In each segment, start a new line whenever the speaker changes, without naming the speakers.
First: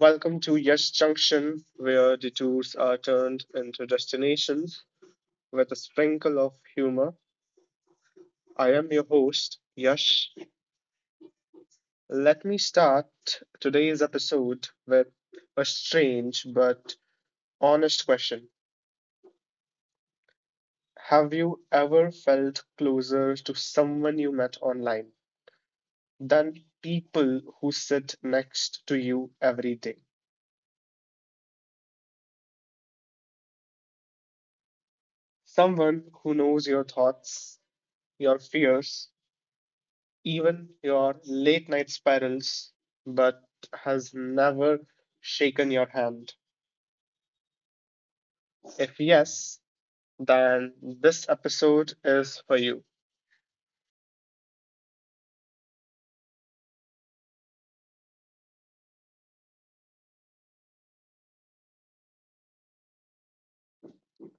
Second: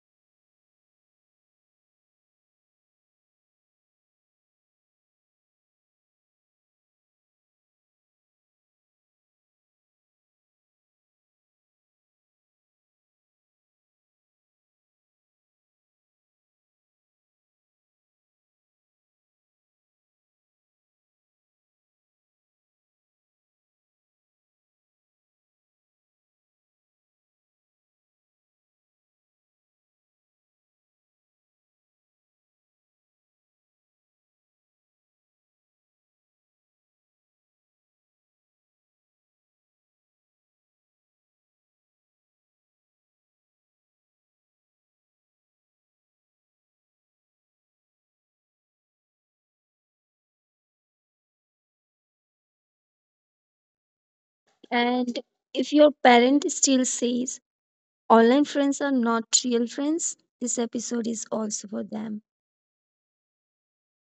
Welcome to Yes Junction, where detours are turned into destinations with a sprinkle of humor. I am your host, Yash. Let me start today's episode with a strange but honest question. Have you ever felt closer to someone you met online than people who sit next to you every day? Someone who knows your thoughts, your fears, even your late night spirals, but has never shaken your hand? If yes, then this episode is for you.
And if your parent still says online friends are not real friends, this episode is also for them.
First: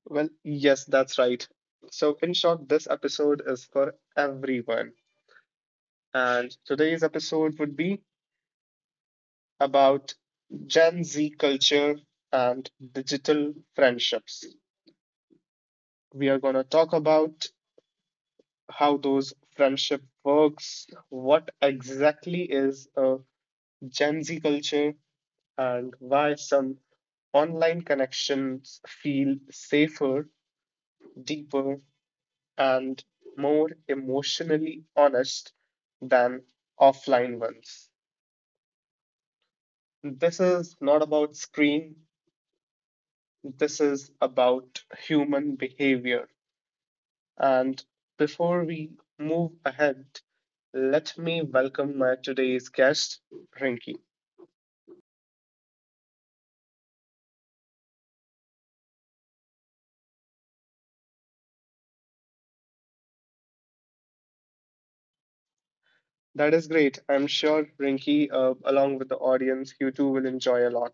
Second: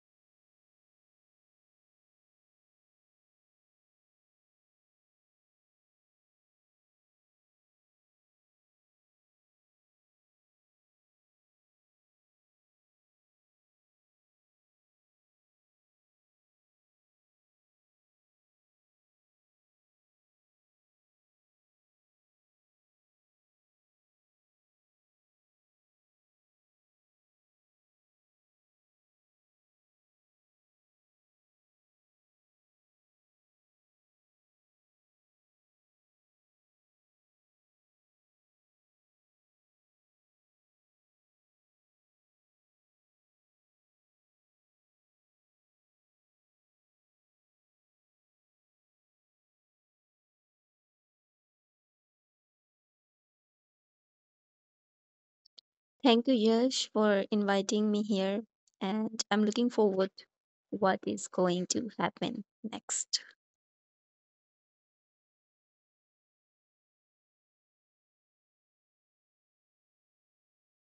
Well, yes, that's right. So, in short, this episode is for everyone. And today's episode would be about Gen Z culture and digital friendships. We are going to talk about how those friendship works, what exactly is a Gen Z culture, and why some online connections feel safer, deeper, and more emotionally honest than offline ones. This is not about screen, this is about human behavior. And before we move ahead, let me welcome my today's guest, Rinky.
Thank you, Yash, for inviting me here. And I'm looking forward to what is going to happen next.
That is great. I'm sure Rinky, along with the audience, you too will enjoy a lot.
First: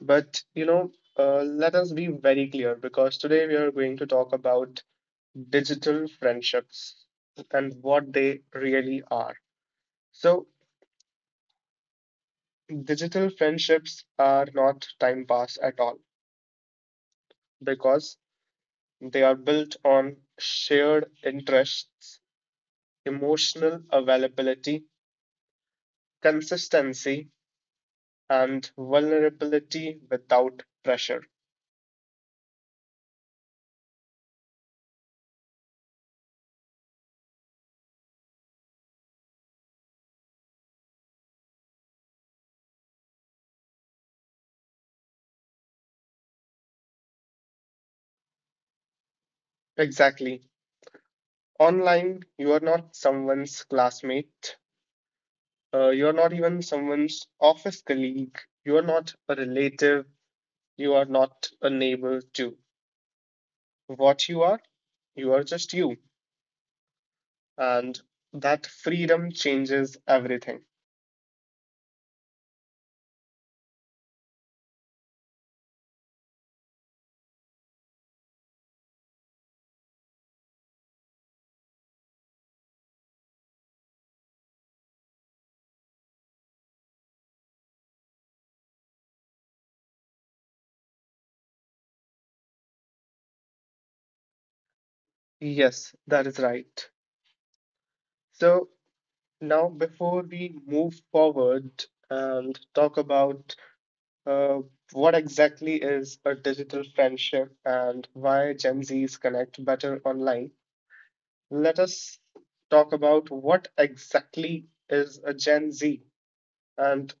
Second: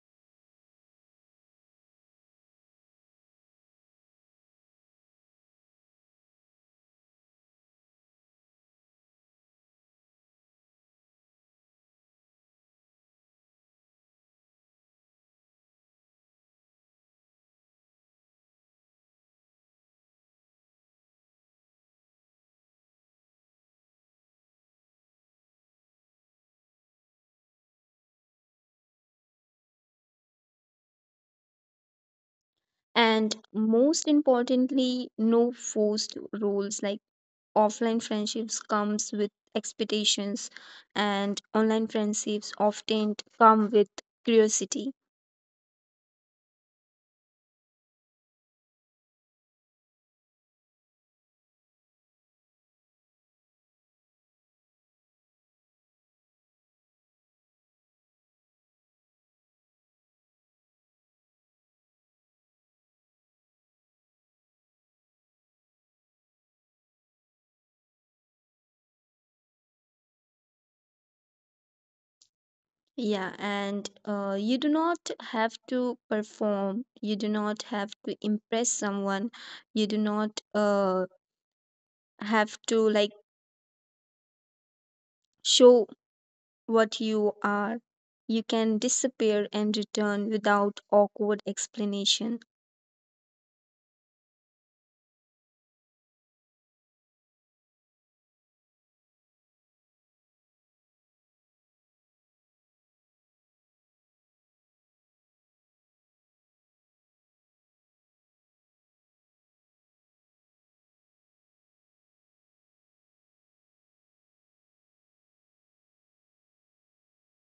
But, you know, let us be very clear because today we are going to talk about digital friendships and what they really are. So, digital friendships are not time pass at all because they are built on shared interests, emotional availability, consistency, and vulnerability without pressure.
And most importantly, no forced rules like offline friendships comes with expectations, and online friendships often come with curiosity.
Exactly. Online, you are not someone's classmate. You are not even someone's office colleague. You are not a relative. You are not a neighbor, too. What you are just you. And that freedom changes everything.
Yeah, and you do not have to perform. You do not have to impress someone. You do not have to like show what you are. You can disappear and return without awkward explanation.
Yes, that is right. So now, before we move forward and talk about uh, what exactly is a digital friendship and why Gen Zs connect better online, let us talk about what exactly is a Gen Z. And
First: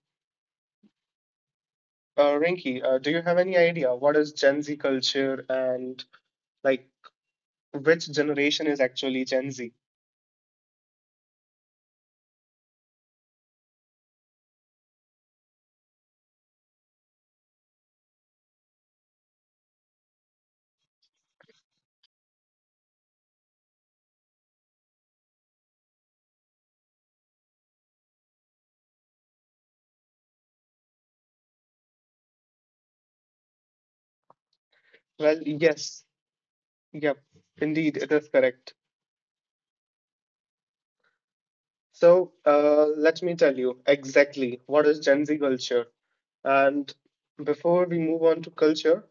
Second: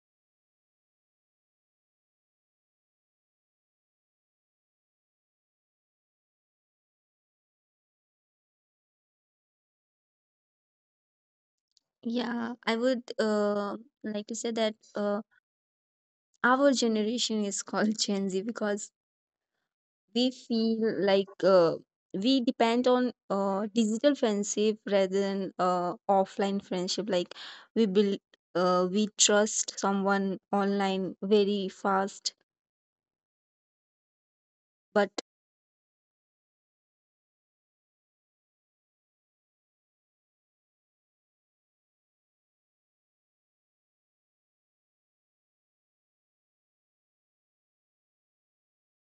Rinky, do you have any idea what is Gen Z culture and like which generation is actually Gen Z?
Yeah, I would like to say that our generation is called Gen Z because we feel like we depend on digital friendship rather than offline friendship, like we build we trust someone online very fast, but
Well, yes, yep, indeed, it is correct. So let me tell you exactly what is Gen Z culture. And before we move on to culture,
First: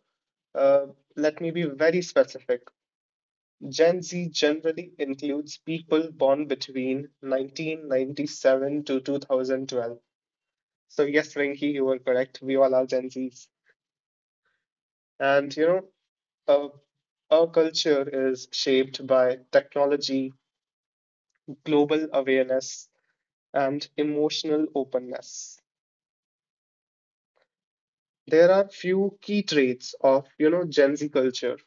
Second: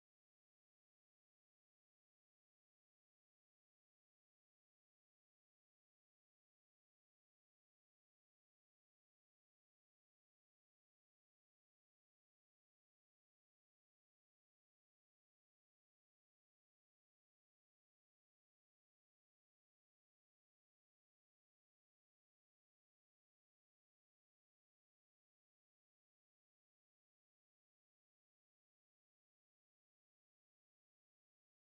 uh, let me be very specific. Gen Z generally includes people born between 1997 to 2012. So, yes, Rinki, you were correct. We all are Gen Zs. And, you know, our culture is shaped by technology, global awareness, and emotional openness. There are few key traits of, you know, Gen Z culture.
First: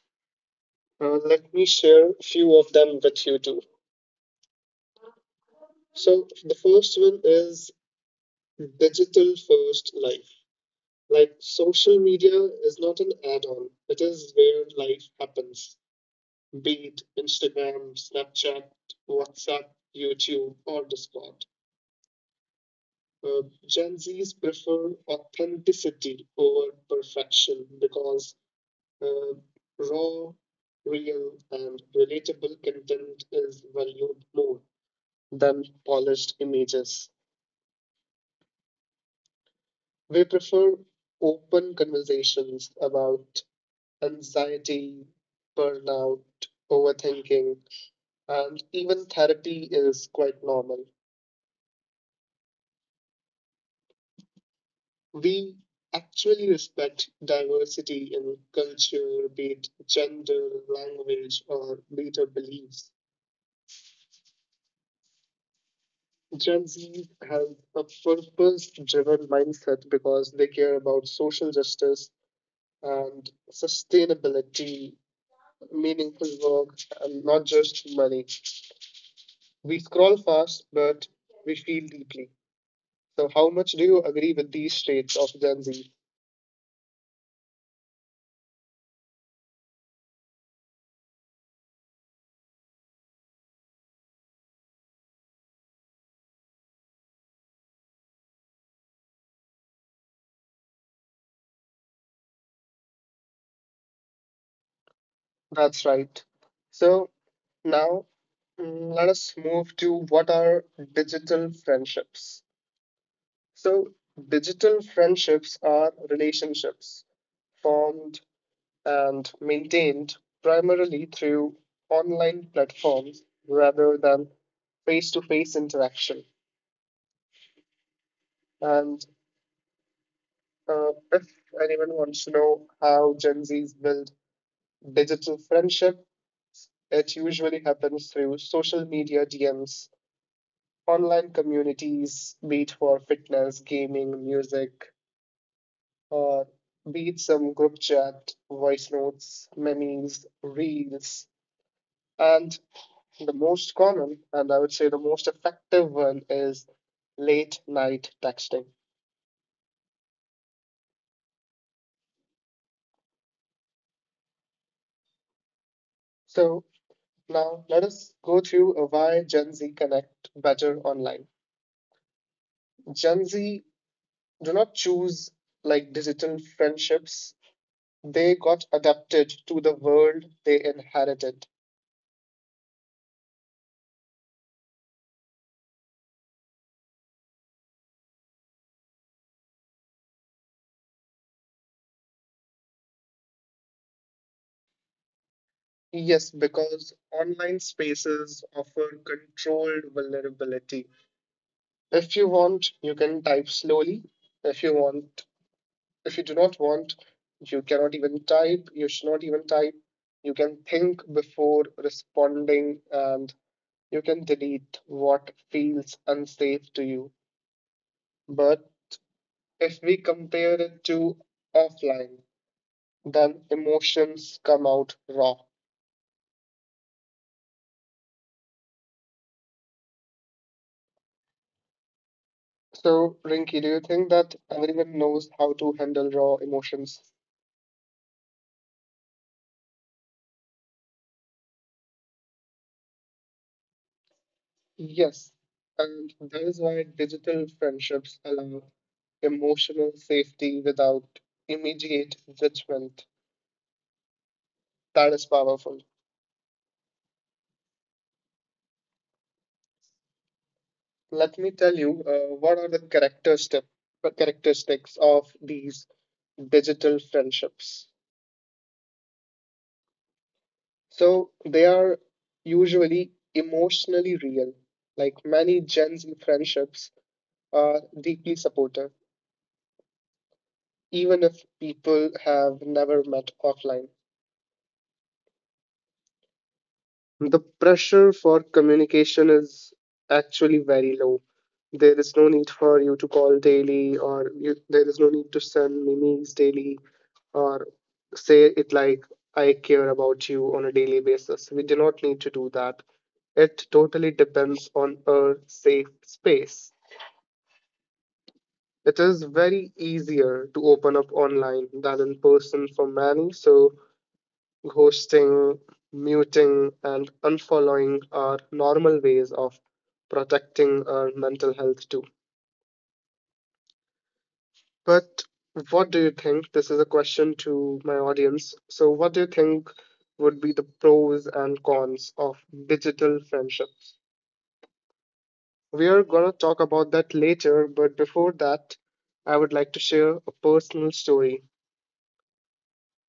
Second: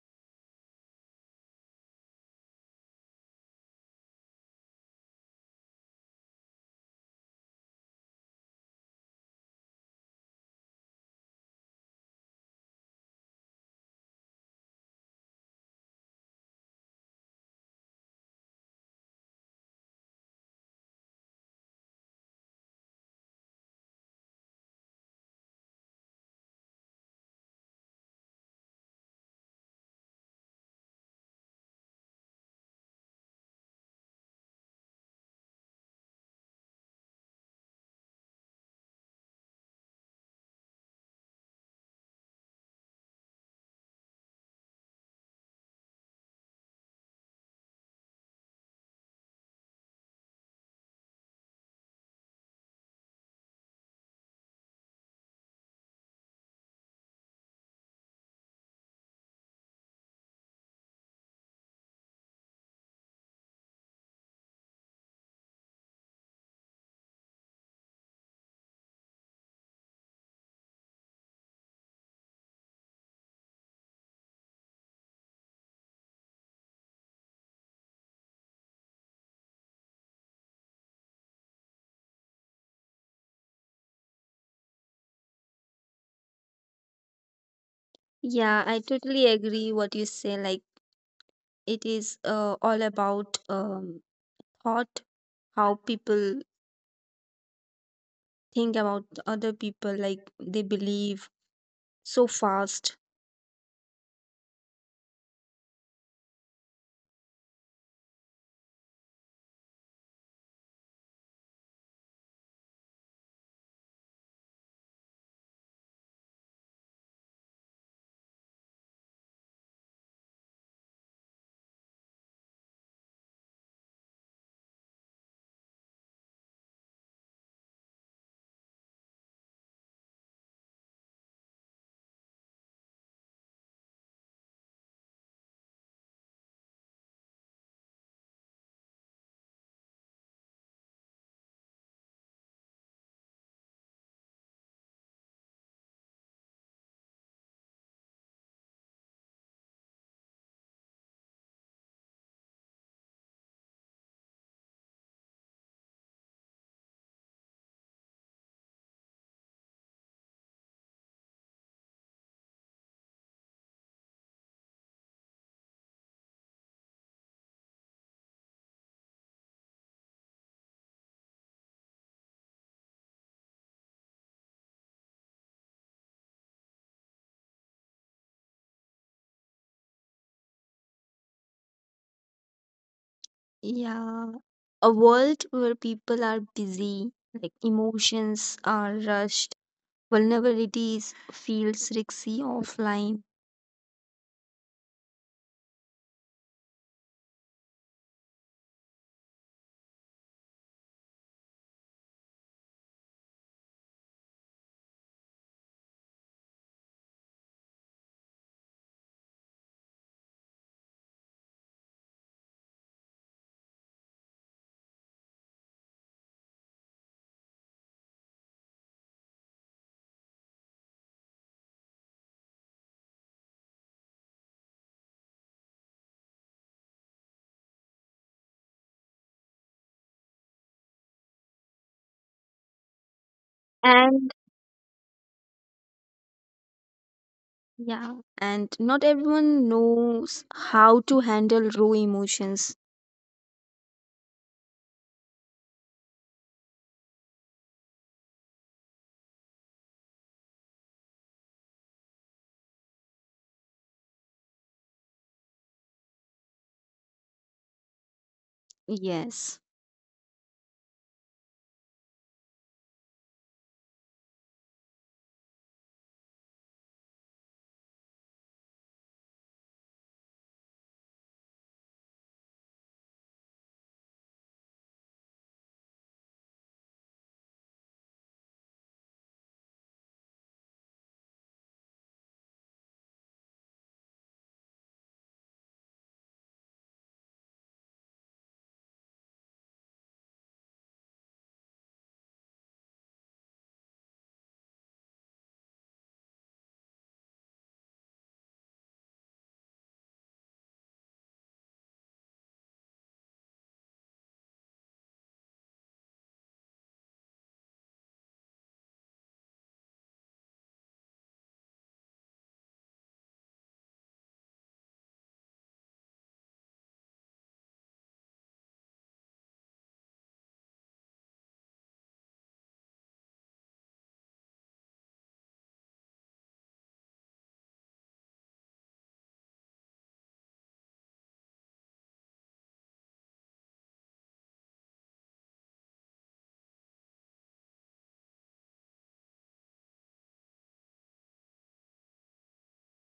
Let me share a few of them with you too. So, the first one is digital first life. Like social media is not an add-on, it is where life happens, be it Instagram, Snapchat, WhatsApp, YouTube, or Discord. Uh, Gen Zs prefer authenticity over perfection because uh, raw, real, and relatable content is valued more than polished images. We prefer open conversations about anxiety, burnout, overthinking, and even therapy is quite normal. We actually respect diversity in culture, be it gender, language, or be it our beliefs. Gen Z has a purpose driven mindset because they care about social justice and sustainability, meaningful work, and not just money. We scroll fast, but we feel deeply. So, how much do you agree with these traits of Gen Z?
yeah, I totally agree what you say. Like it is all about thought, how people think about other people, like they believe so fast.
That's right. So, now let us move to what are digital friendships. So, digital friendships are relationships formed and maintained primarily through online platforms rather than face to face interaction. And if anyone wants to know how Gen Zs build digital friendship, it usually happens through social media DMs, online communities, be it for fitness, gaming, music, or be it some group chat, voice notes, memes, reels. And the most common, and I would say the most effective one, is late night texting. So now let us go through why Gen Z connect better online. Gen Z do not choose like digital friendships. They got adapted to the world they inherited.
Yeah, a world where people are busy, like emotions are rushed, vulnerabilities feels risky offline,
Yes, because online spaces offer controlled vulnerability. If you want, you can type slowly. If you want, if you do not want, you cannot even type. You should not even type. You can think before responding and you can delete what feels unsafe to you. But if we compare it to offline, then emotions come out raw. So, Rinky, do you think
and
that everyone knows how to handle raw emotions?
yeah, and not everyone knows how to handle raw emotions.
Yes. And that is why digital friendships allow emotional safety without immediate judgment. That is powerful.
Yes,
Let me tell you what are the characteristic, characteristics of these digital friendships. So, they are usually emotionally real. Like many Gen Z friendships are deeply supportive even if people have never met offline. The pressure for communication is actually very low. There is no need for you to call daily, or you, there is no need to send memes daily, or say it like, I care about you on a daily basis. We do not need to do that. It totally depends on a safe space. It is very easier to open up online than in person for many, so ghosting, muting, and unfollowing are normal ways of protecting our mental health too. But what do you think? This is a question to my audience. So, what do you think would be the pros and cons of digital friendships? We are going to talk about that later, but before that, I would like to share a personal story.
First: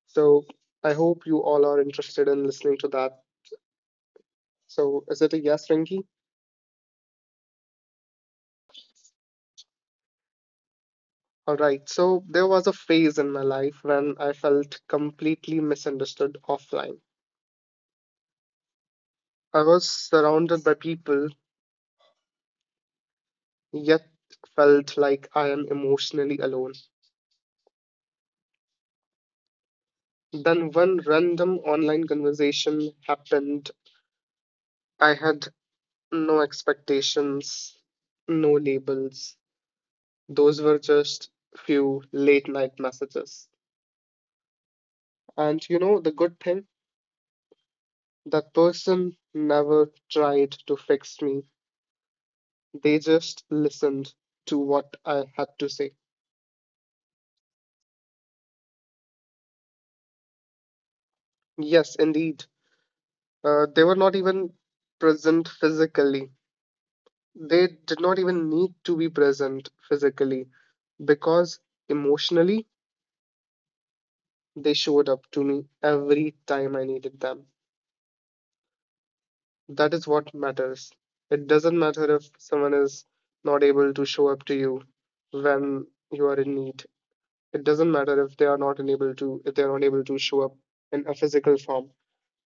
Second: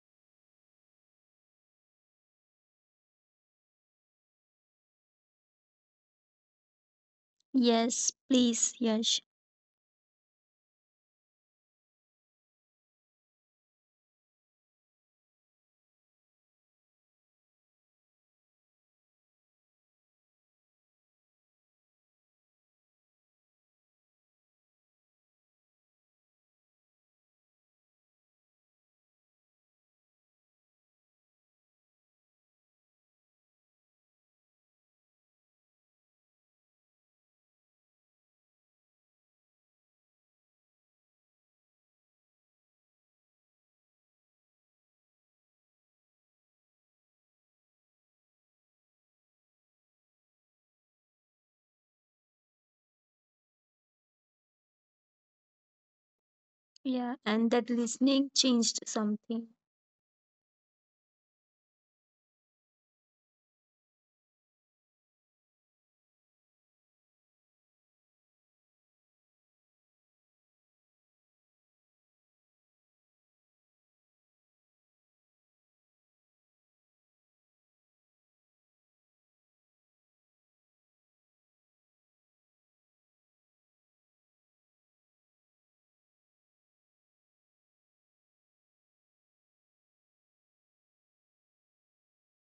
So, I hope you all are interested in listening to that. So, is it a yes, Rinky?
yes, please, yes,
All right, so there was a phase in my life when I felt completely misunderstood offline. I was surrounded by people, yet felt like I am emotionally alone. Then one random online conversation happened. I had no expectations, no labels. Those were just few late night messages. And you know the good thing? That person never tried to fix me. They just listened to what I had to say.
yeah, and that listening changed something.
Yes, indeed. They were not even present physically. They did not even need to be present physically because emotionally they showed up to me every time I needed them. That is what matters. It doesn't matter if someone is not able to show up to you when you are in need. It doesn't matter if they are not able to show up in a physical form.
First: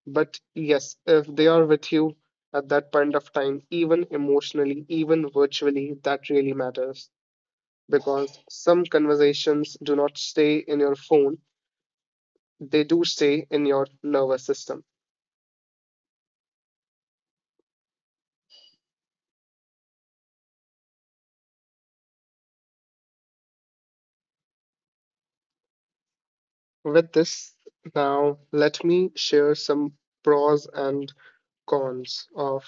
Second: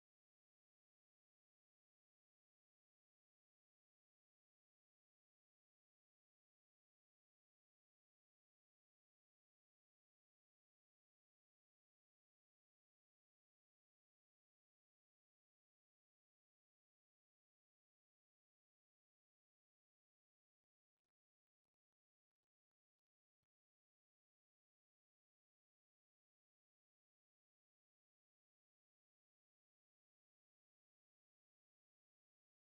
But yes, if they are with you at that point of time, even emotionally, even virtually, that really matters because some conversations do not stay in your phone, they do stay in your nervous system. With this, now let me share some pros and cons of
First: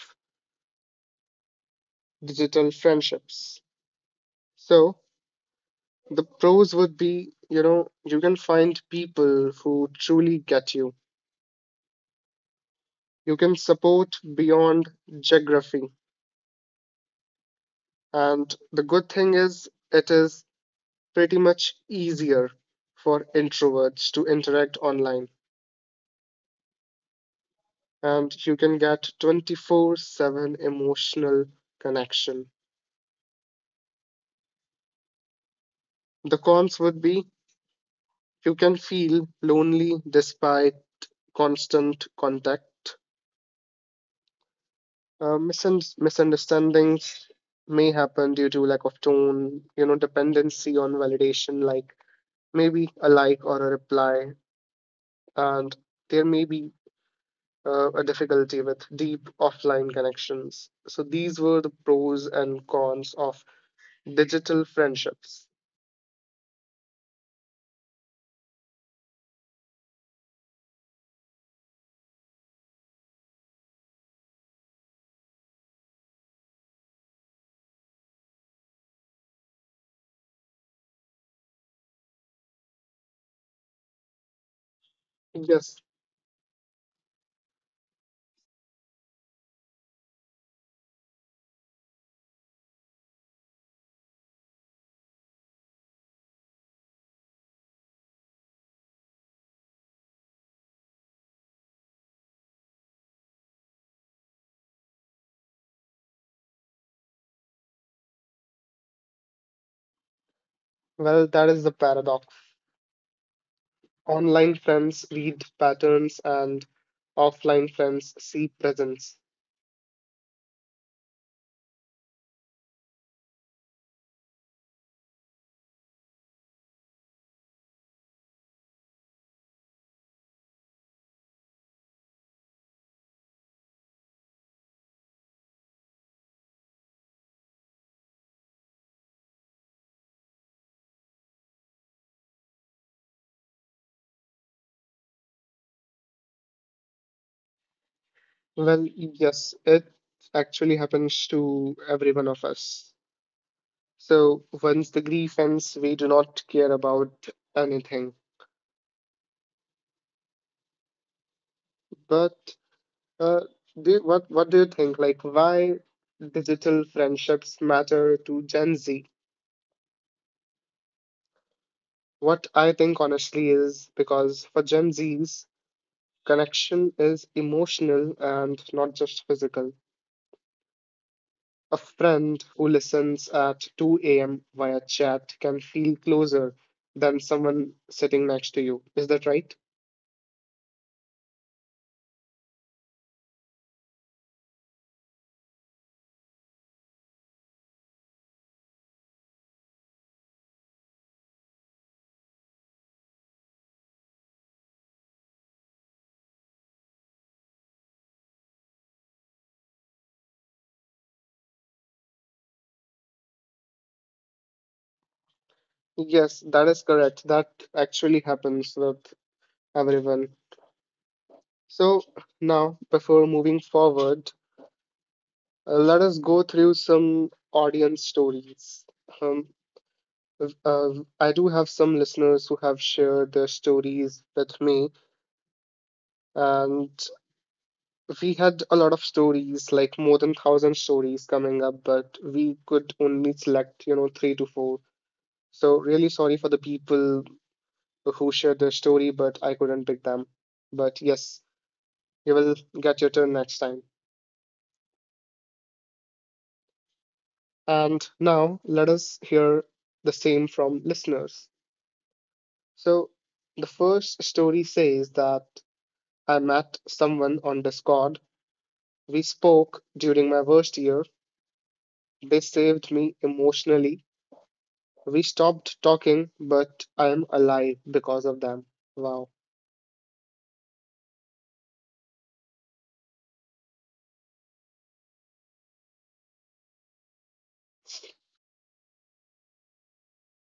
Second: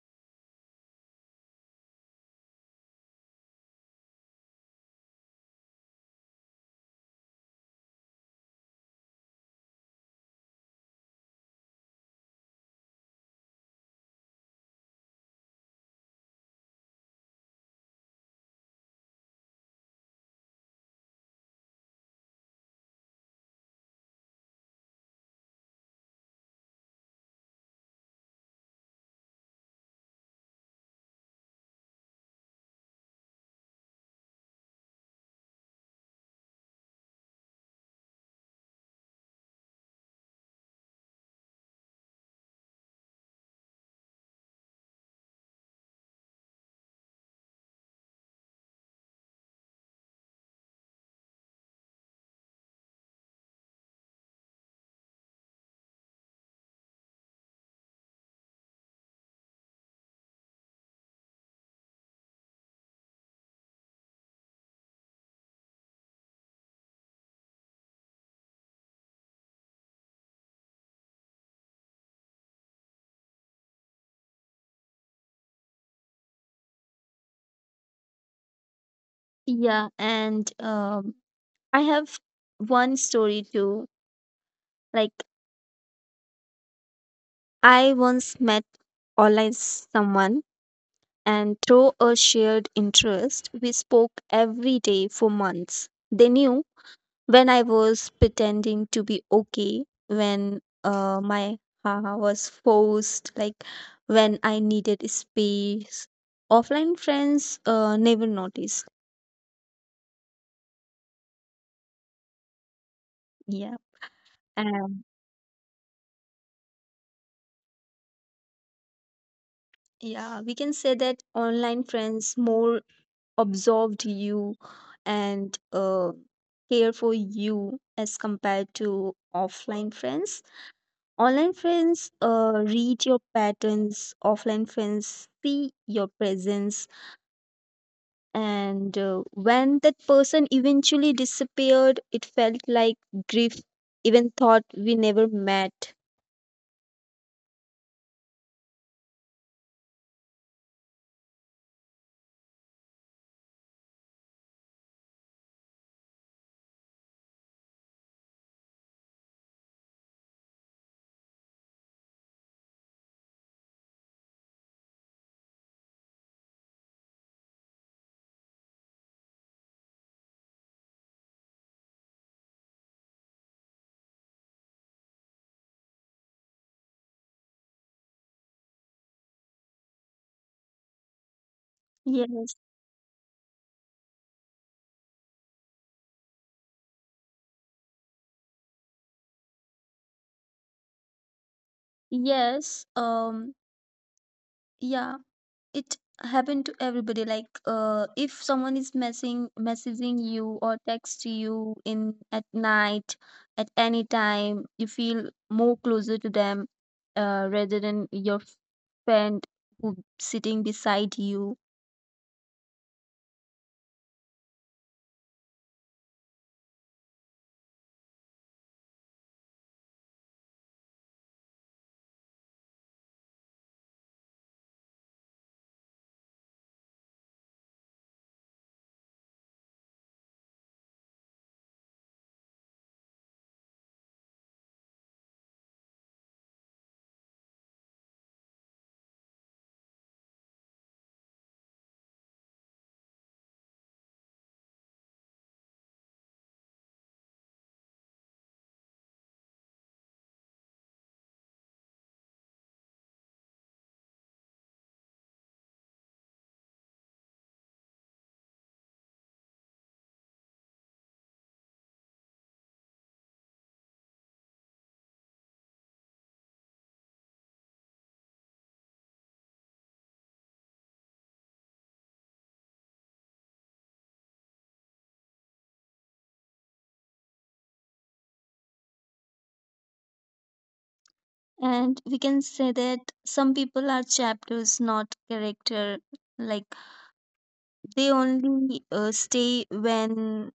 digital friendships. So, the pros would be, you know, you can find people who truly get you. You can support beyond geography. And the good thing is, it is pretty much easier for introverts to interact online, and you can get 24/7 emotional connection. The cons would be you can feel lonely despite constant contact. Misunderstandings may happen due to lack of tone, you know, dependency on validation, like maybe a like or a reply, and there may be a difficulty with deep offline connections. So these were the pros and cons of digital friendships.
Yeah, and I have one story too. Like
Yes,
I once met online someone, and through a shared interest, we spoke every day for months. They knew when I was pretending to be okay, when my haha was forced, like when I needed space. Offline friends never noticed.
well, that is the paradox.
Yeah.
Online friends
Um,
read patterns and offline friends see presence.
yeah, we can say that online friends more absorbed you and care for you as compared to offline friends. Online friends read your patterns, offline friends see your presence. And when that person eventually disappeared, it felt like grief, even thought we never met.
Well, yes, it actually happens to every one of us. So once the grief ends, we do not care about anything. But Uh, what do you think? Like, why digital friendships matter to Gen Z? What I think honestly is because for Gen Zs, connection is emotional and not just physical. A friend
Yes,
who listens at 2 a.m. via chat can feel closer than someone sitting next to you. Is that right?
yes, yeah. It happened to everybody. Like if someone is messing messaging you or text you in at night at any time, you feel more closer to them rather than your friend who sitting beside you.
Yes, that is correct. That actually happens with everyone. So now, before moving forward, let us go through some audience stories. Um, uh, I do have some listeners who have shared their stories with me, and we had a lot of stories, like more than thousand stories coming up, but we could only select, you know, 3 to 4. So really sorry for the people who shared their story, but I couldn't pick them. But yes, you will get your turn next time. And now let us hear the same from listeners. So, the first story says that I met someone on Discord. We spoke during my worst year. They saved me emotionally. We stopped talking, but I am alive because of them. Wow.
And we can say that some people are chapters, not character. Like they only stay when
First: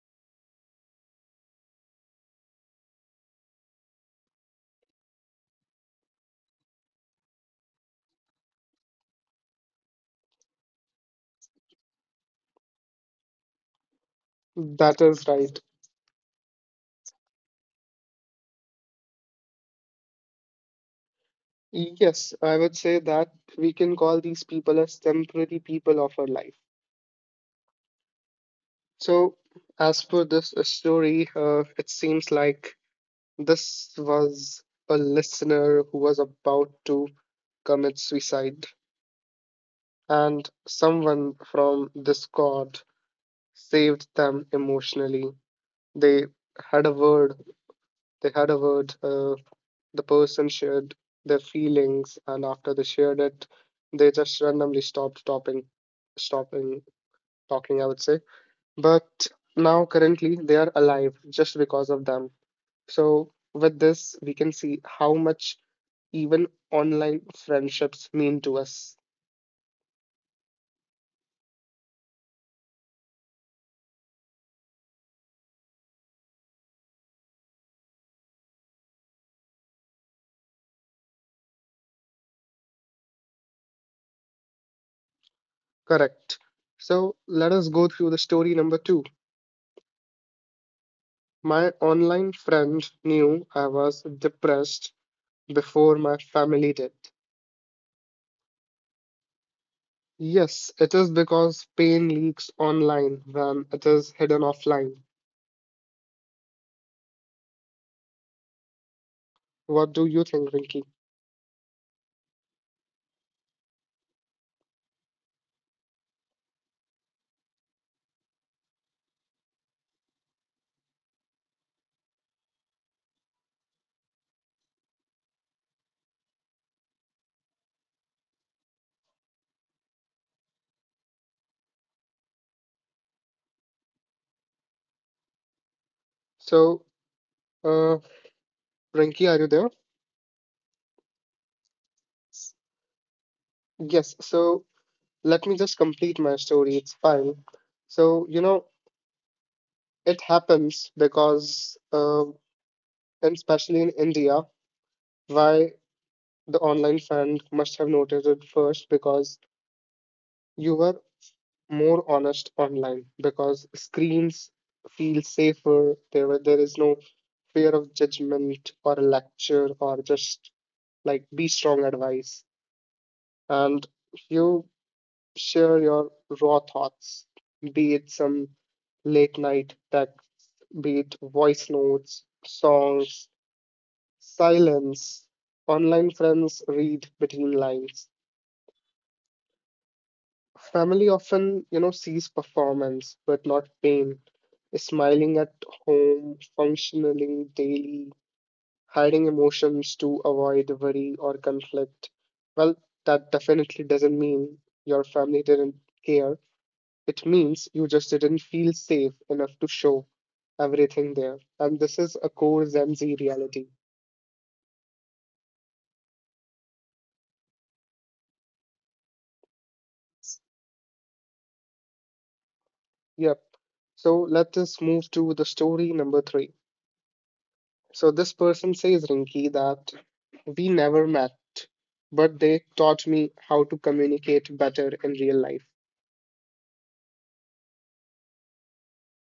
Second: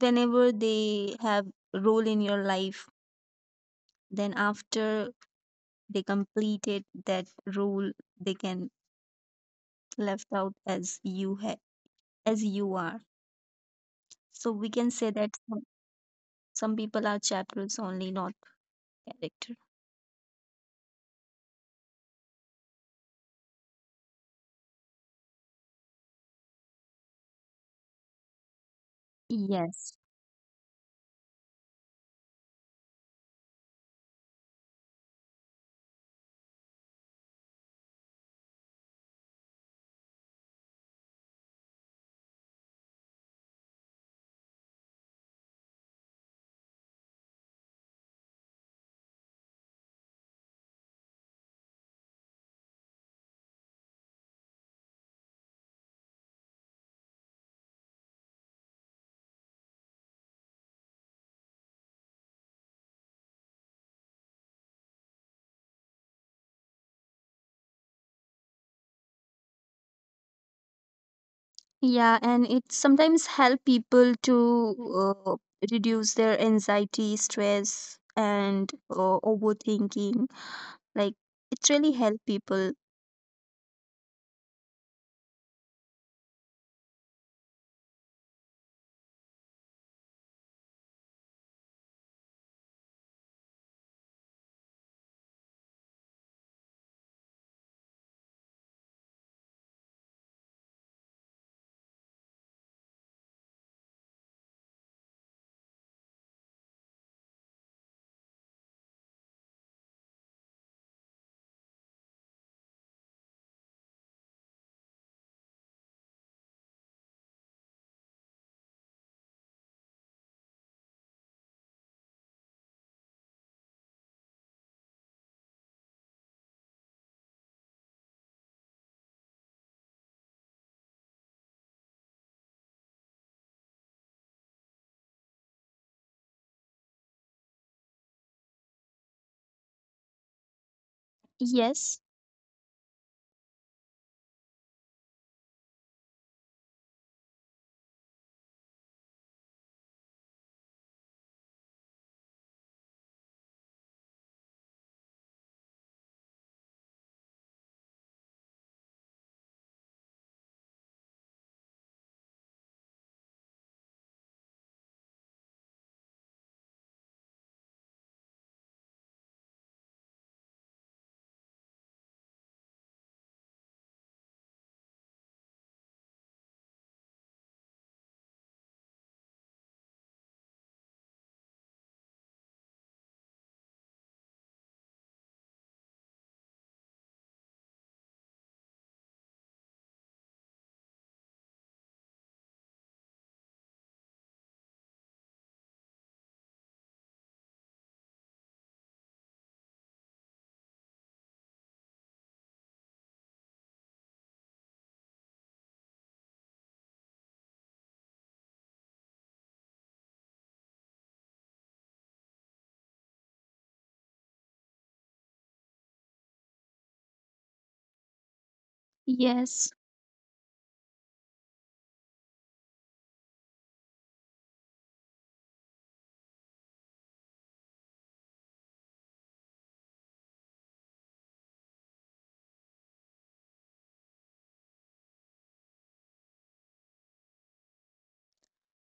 whenever they have role in your life, then after they completed that role, they can left out as as you are. So we can
That
say
is
that
right.
some people are chapters only, not character.
Yes, I would say that we can call these people as temporary people of our life. So,
Yes.
as per this story, it seems like this was a listener who was about to commit suicide, and someone from Discord saved them emotionally. They had a word, they had a word, uh, the person shared their feelings, and after they shared it, they just randomly stopped talking, stopping I would say. But now, currently, they are alive just because of them. So, with this, we can see how much even online friendships mean to us.
Yeah, and it sometimes help people to uh, reduce their anxiety, stress, and overthinking. Like it really help people.
Correct. So let us go through the story number two. My online friend knew I was depressed before my family did. Yes, it is because pain leaks online when it is hidden offline. What do you think, Rinky? So, uh, Rinky, are you there?
Yes,
Yes, so let me just complete my story. It's fine. So it happens because and especially in India, why the online fan must have noticed it first because you were more honest online because screens feel safer. There is no fear of judgment or a lecture or just like be strong advice. And you share your raw thoughts, be it some late night tech, be it voice notes, songs, silence, online friends read between lines, family often sees performance but not pain, smiling at home, functioning daily, hiding emotions to avoid worry or conflict. Well, that definitely doesn't mean your family didn't care. It means you just didn't feel safe enough to show everything there, and this is a core Gen Z reality.
yes.
Yep, so let us move to the story number three. So this person says, Rinki, that we never met, but they taught me how to communicate better in real life.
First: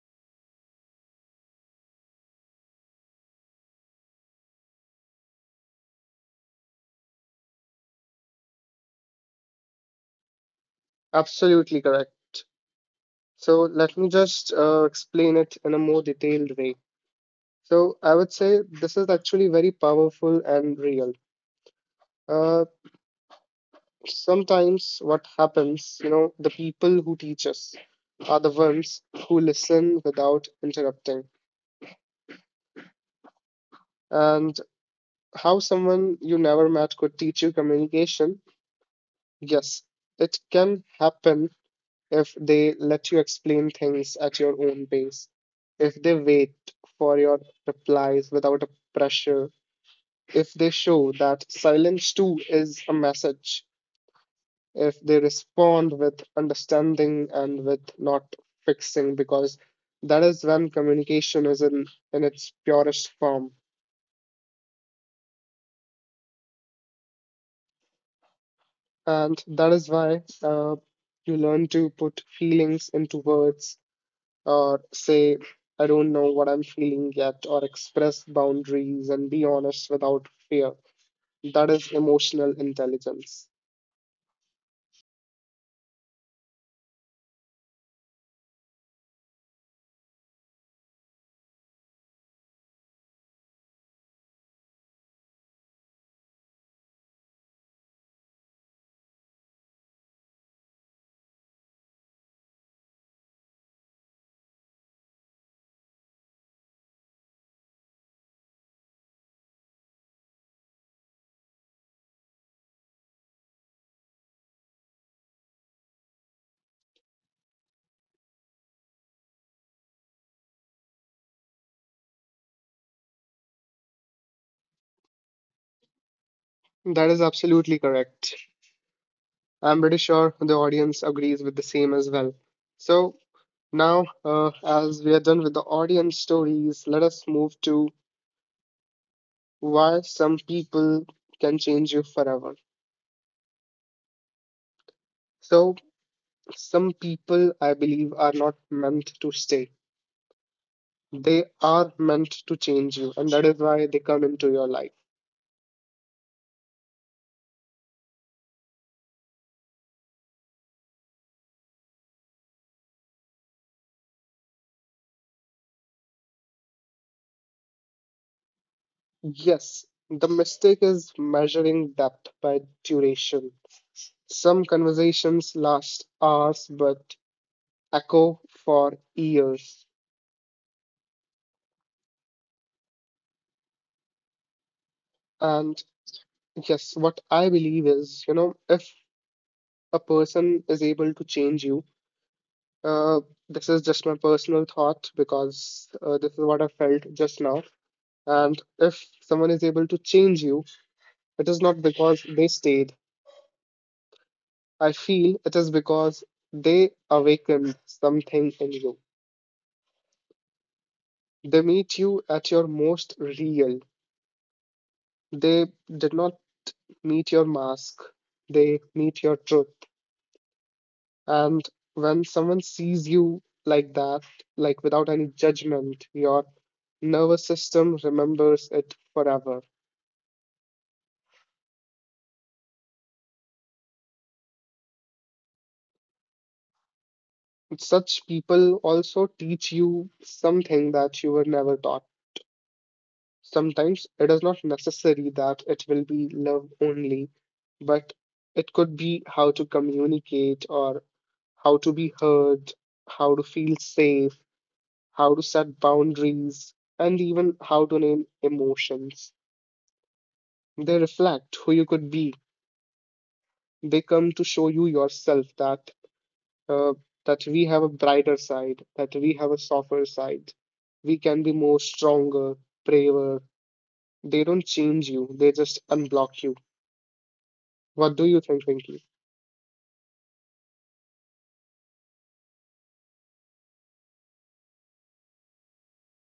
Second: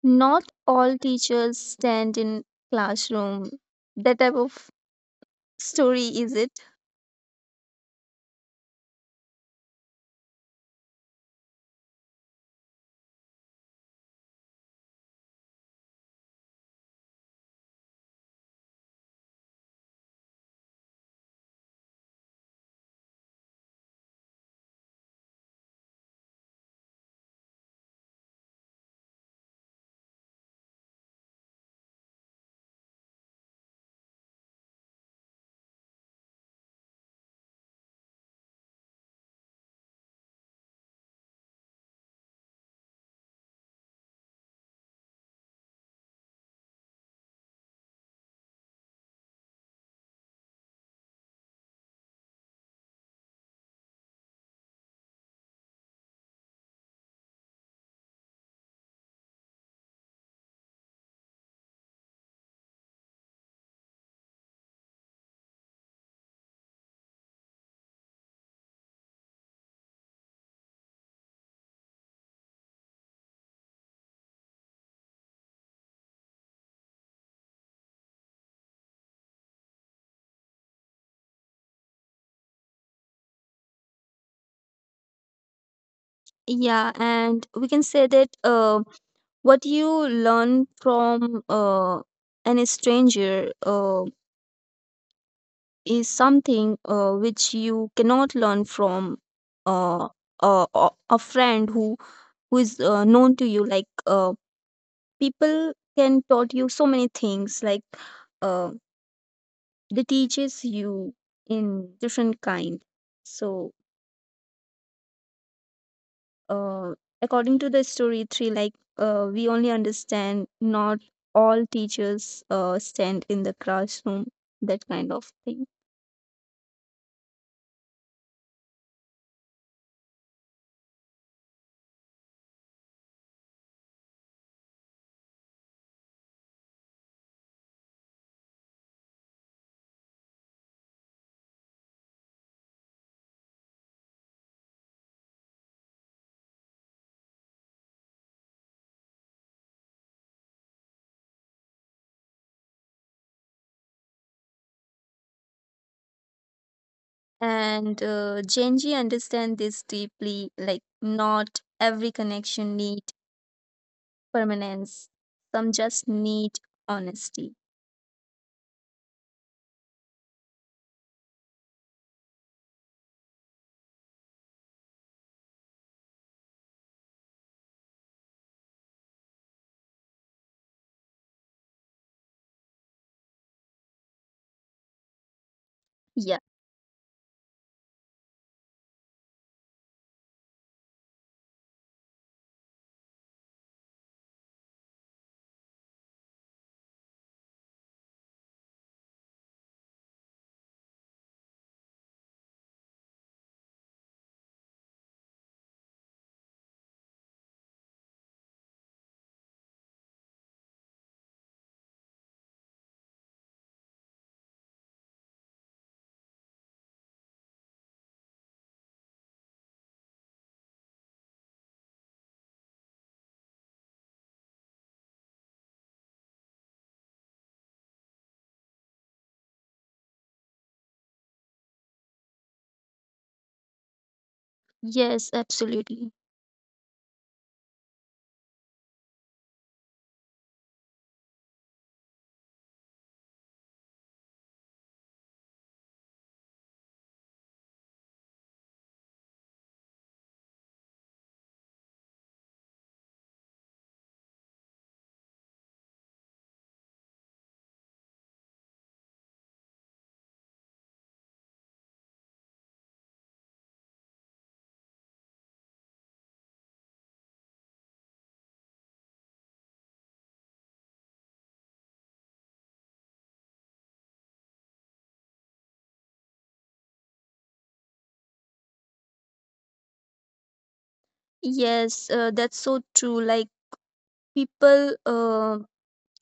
Not all teachers stand in classroom. That type of story is it?
Absolutely correct. So let me just explain it in a more detailed way. So I would say this is actually very powerful and real. Uh, Sometimes what happens, you know, the people who teach us are the ones who listen without interrupting. And how someone you never met could teach you communication? Yes, it can happen if they let you explain things at your own pace, if they wait for your replies without a pressure, if they show that silence too is a message, if they respond with understanding and with not fixing, because that is when communication is in its purest form. And that is why you learn to put feelings into words or say, I don't know what I'm feeling yet, or express boundaries and be honest without fear. That is emotional intelligence.
Yeah, and we can say that what you learn from an stranger is something which you cannot learn from uh, a friend who is known to you. Like people can taught you so many things. Like uh, they teaches you in different kind. So uh, according to the story three, like we only understand, not all teachers stand in the classroom, that kind of thing.
That is absolutely correct. I'm pretty sure the audience agrees with the same as well. So, now, as we are done with the audience stories, let us move to why some people can change you forever. So, some people I believe are not meant to stay. They are meant to change you, and that is why they come into your life.
And genji understand this deeply. Like not every connection need permanence, some just need honesty.
Yes, the mistake is measuring depth by duration. Some conversations last hours but echo for years. And
Yeah.
yes, what I believe is, you know, if a person is able to change you, uh, this is just my personal thought because this is what I felt just now. And if someone is able to change you, it is not because they stayed. I feel it is because they awaken something in you. They meet you at your most real. They did not meet your mask, they meet your truth. And when someone sees you like that, like without any judgment, your nervous system remembers it forever.
Yes, absolutely.
Such people also teach you something that you were never taught. Sometimes it is not necessary that it will be love only, but it could be how to communicate, or how to be heard, how to feel safe, how to set boundaries, and even how to name emotions. They reflect who you could be. They come to show you yourself, that uh, that we have a brighter side, that we have a softer side. We can be more stronger, braver. They don't change you, they just unblock you. What do you think, Pinky?
Yes, that's so true. Like people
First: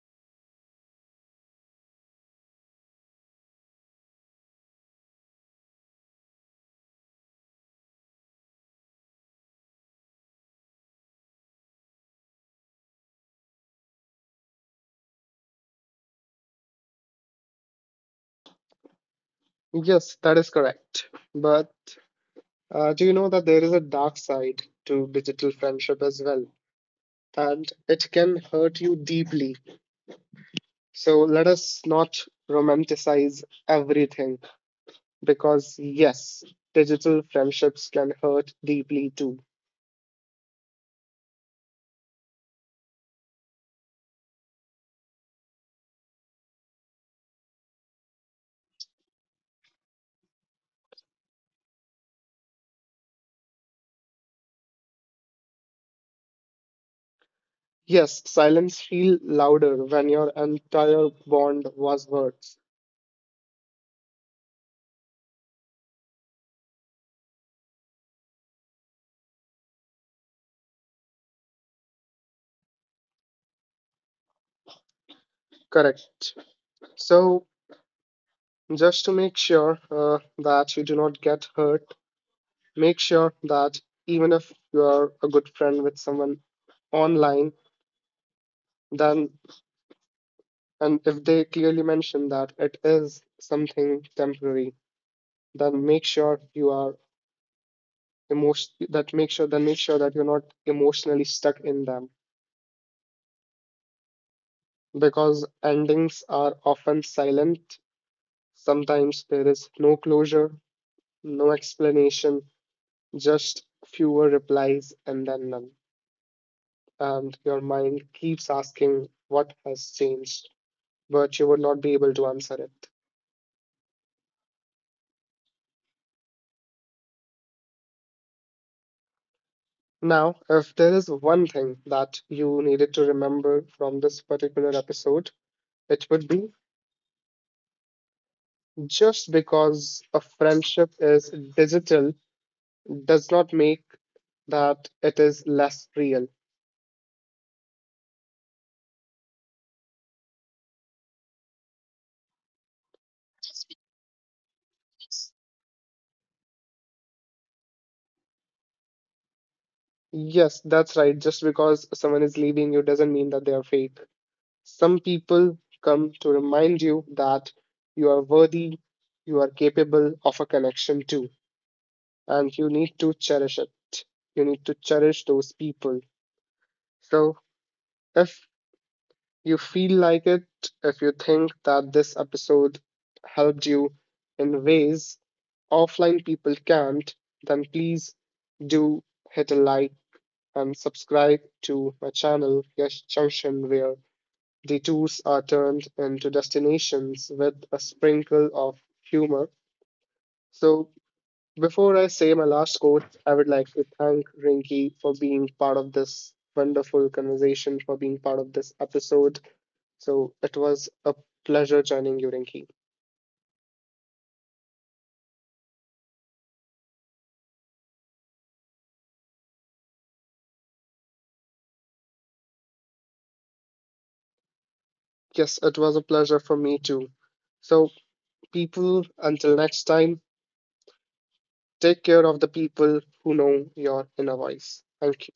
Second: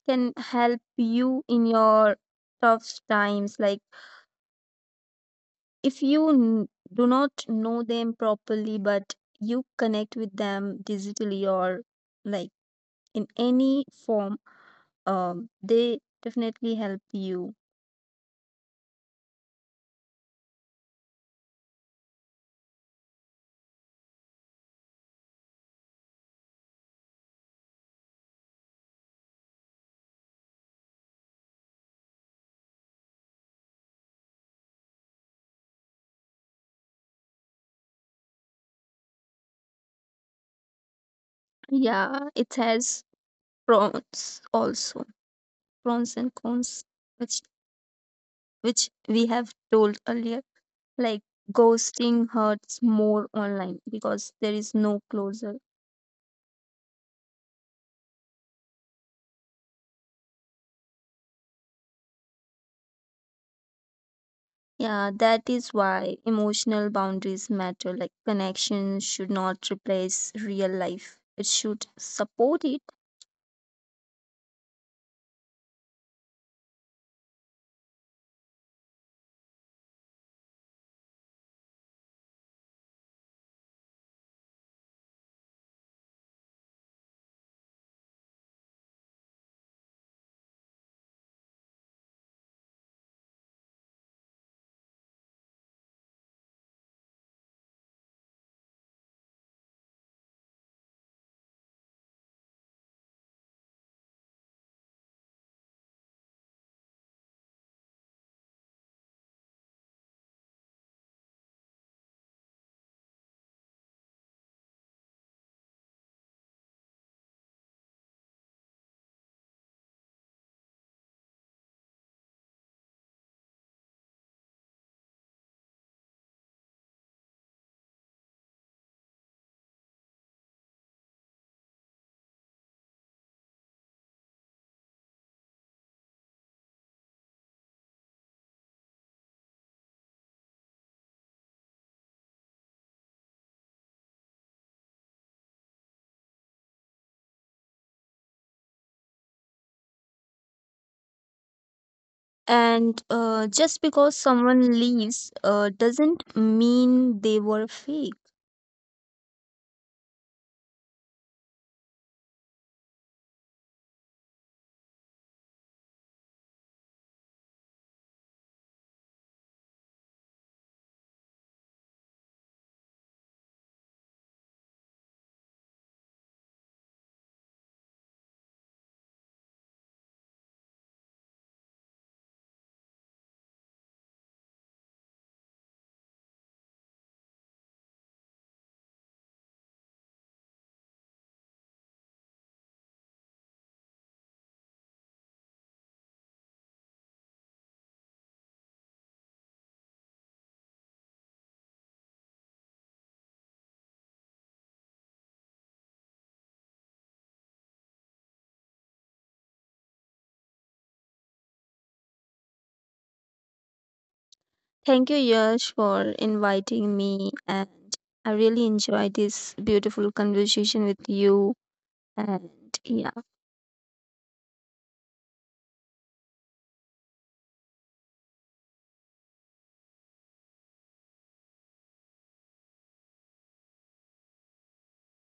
can help you in your tough times. Like if do not know them properly, but you connect with them digitally or like in any form, they definitely help you.
Yes, that is correct. But do you know that there is a dark side to digital friendship as well? And it can hurt you deeply. So let us not romanticize everything, because, yes, digital friendships can hurt deeply too.
Yeah, it has pros also, pros and cons, which which we have told earlier. Like ghosting hurts more online because there is no closure.
Yes, silence feel louder when your entire bond was words.
Yeah, that is why emotional boundaries matter. Like connection should not replace real life. It should support it.
Correct. So, just to make sure that you do not get hurt, make sure that even if you are a good friend with someone online, then and if they clearly mention that it is something temporary, then make sure you are emotion that make sure then make sure that you're not emotionally stuck in them, because endings are often silent. Sometimes there is no closure, no explanation, just fewer replies and then none, and your mind keeps asking what has changed, but you would not be able to answer it. Now, if there is one thing that you needed to remember from this particular episode, it would be, just because a friendship is digital does not make that it is less real.
And just because someone leaves doesn't mean they were fake.
Yes, that's right. Just because someone is leaving you doesn't mean that they are fake. Some people come to remind you that you are worthy, you are capable of a connection too, and you need to cherish it. You need to cherish those people. So, if you feel like it, if you think that this episode helped you in ways offline people can't, then please do hit a like and subscribe to my channel, Yash Junction, where detours are turned into destinations with a sprinkle of humor. So, before I say my last quote, I would like to thank Rinky for being part of this wonderful conversation, for being part of this episode. So it was a pleasure joining you, Rinky.
Thank you, Yash, for inviting me. And I really enjoyed this beautiful conversation with you. And yeah.
Yes, it was a pleasure for me too. So, people, until next time, take care of the people who know your inner voice. Thank you.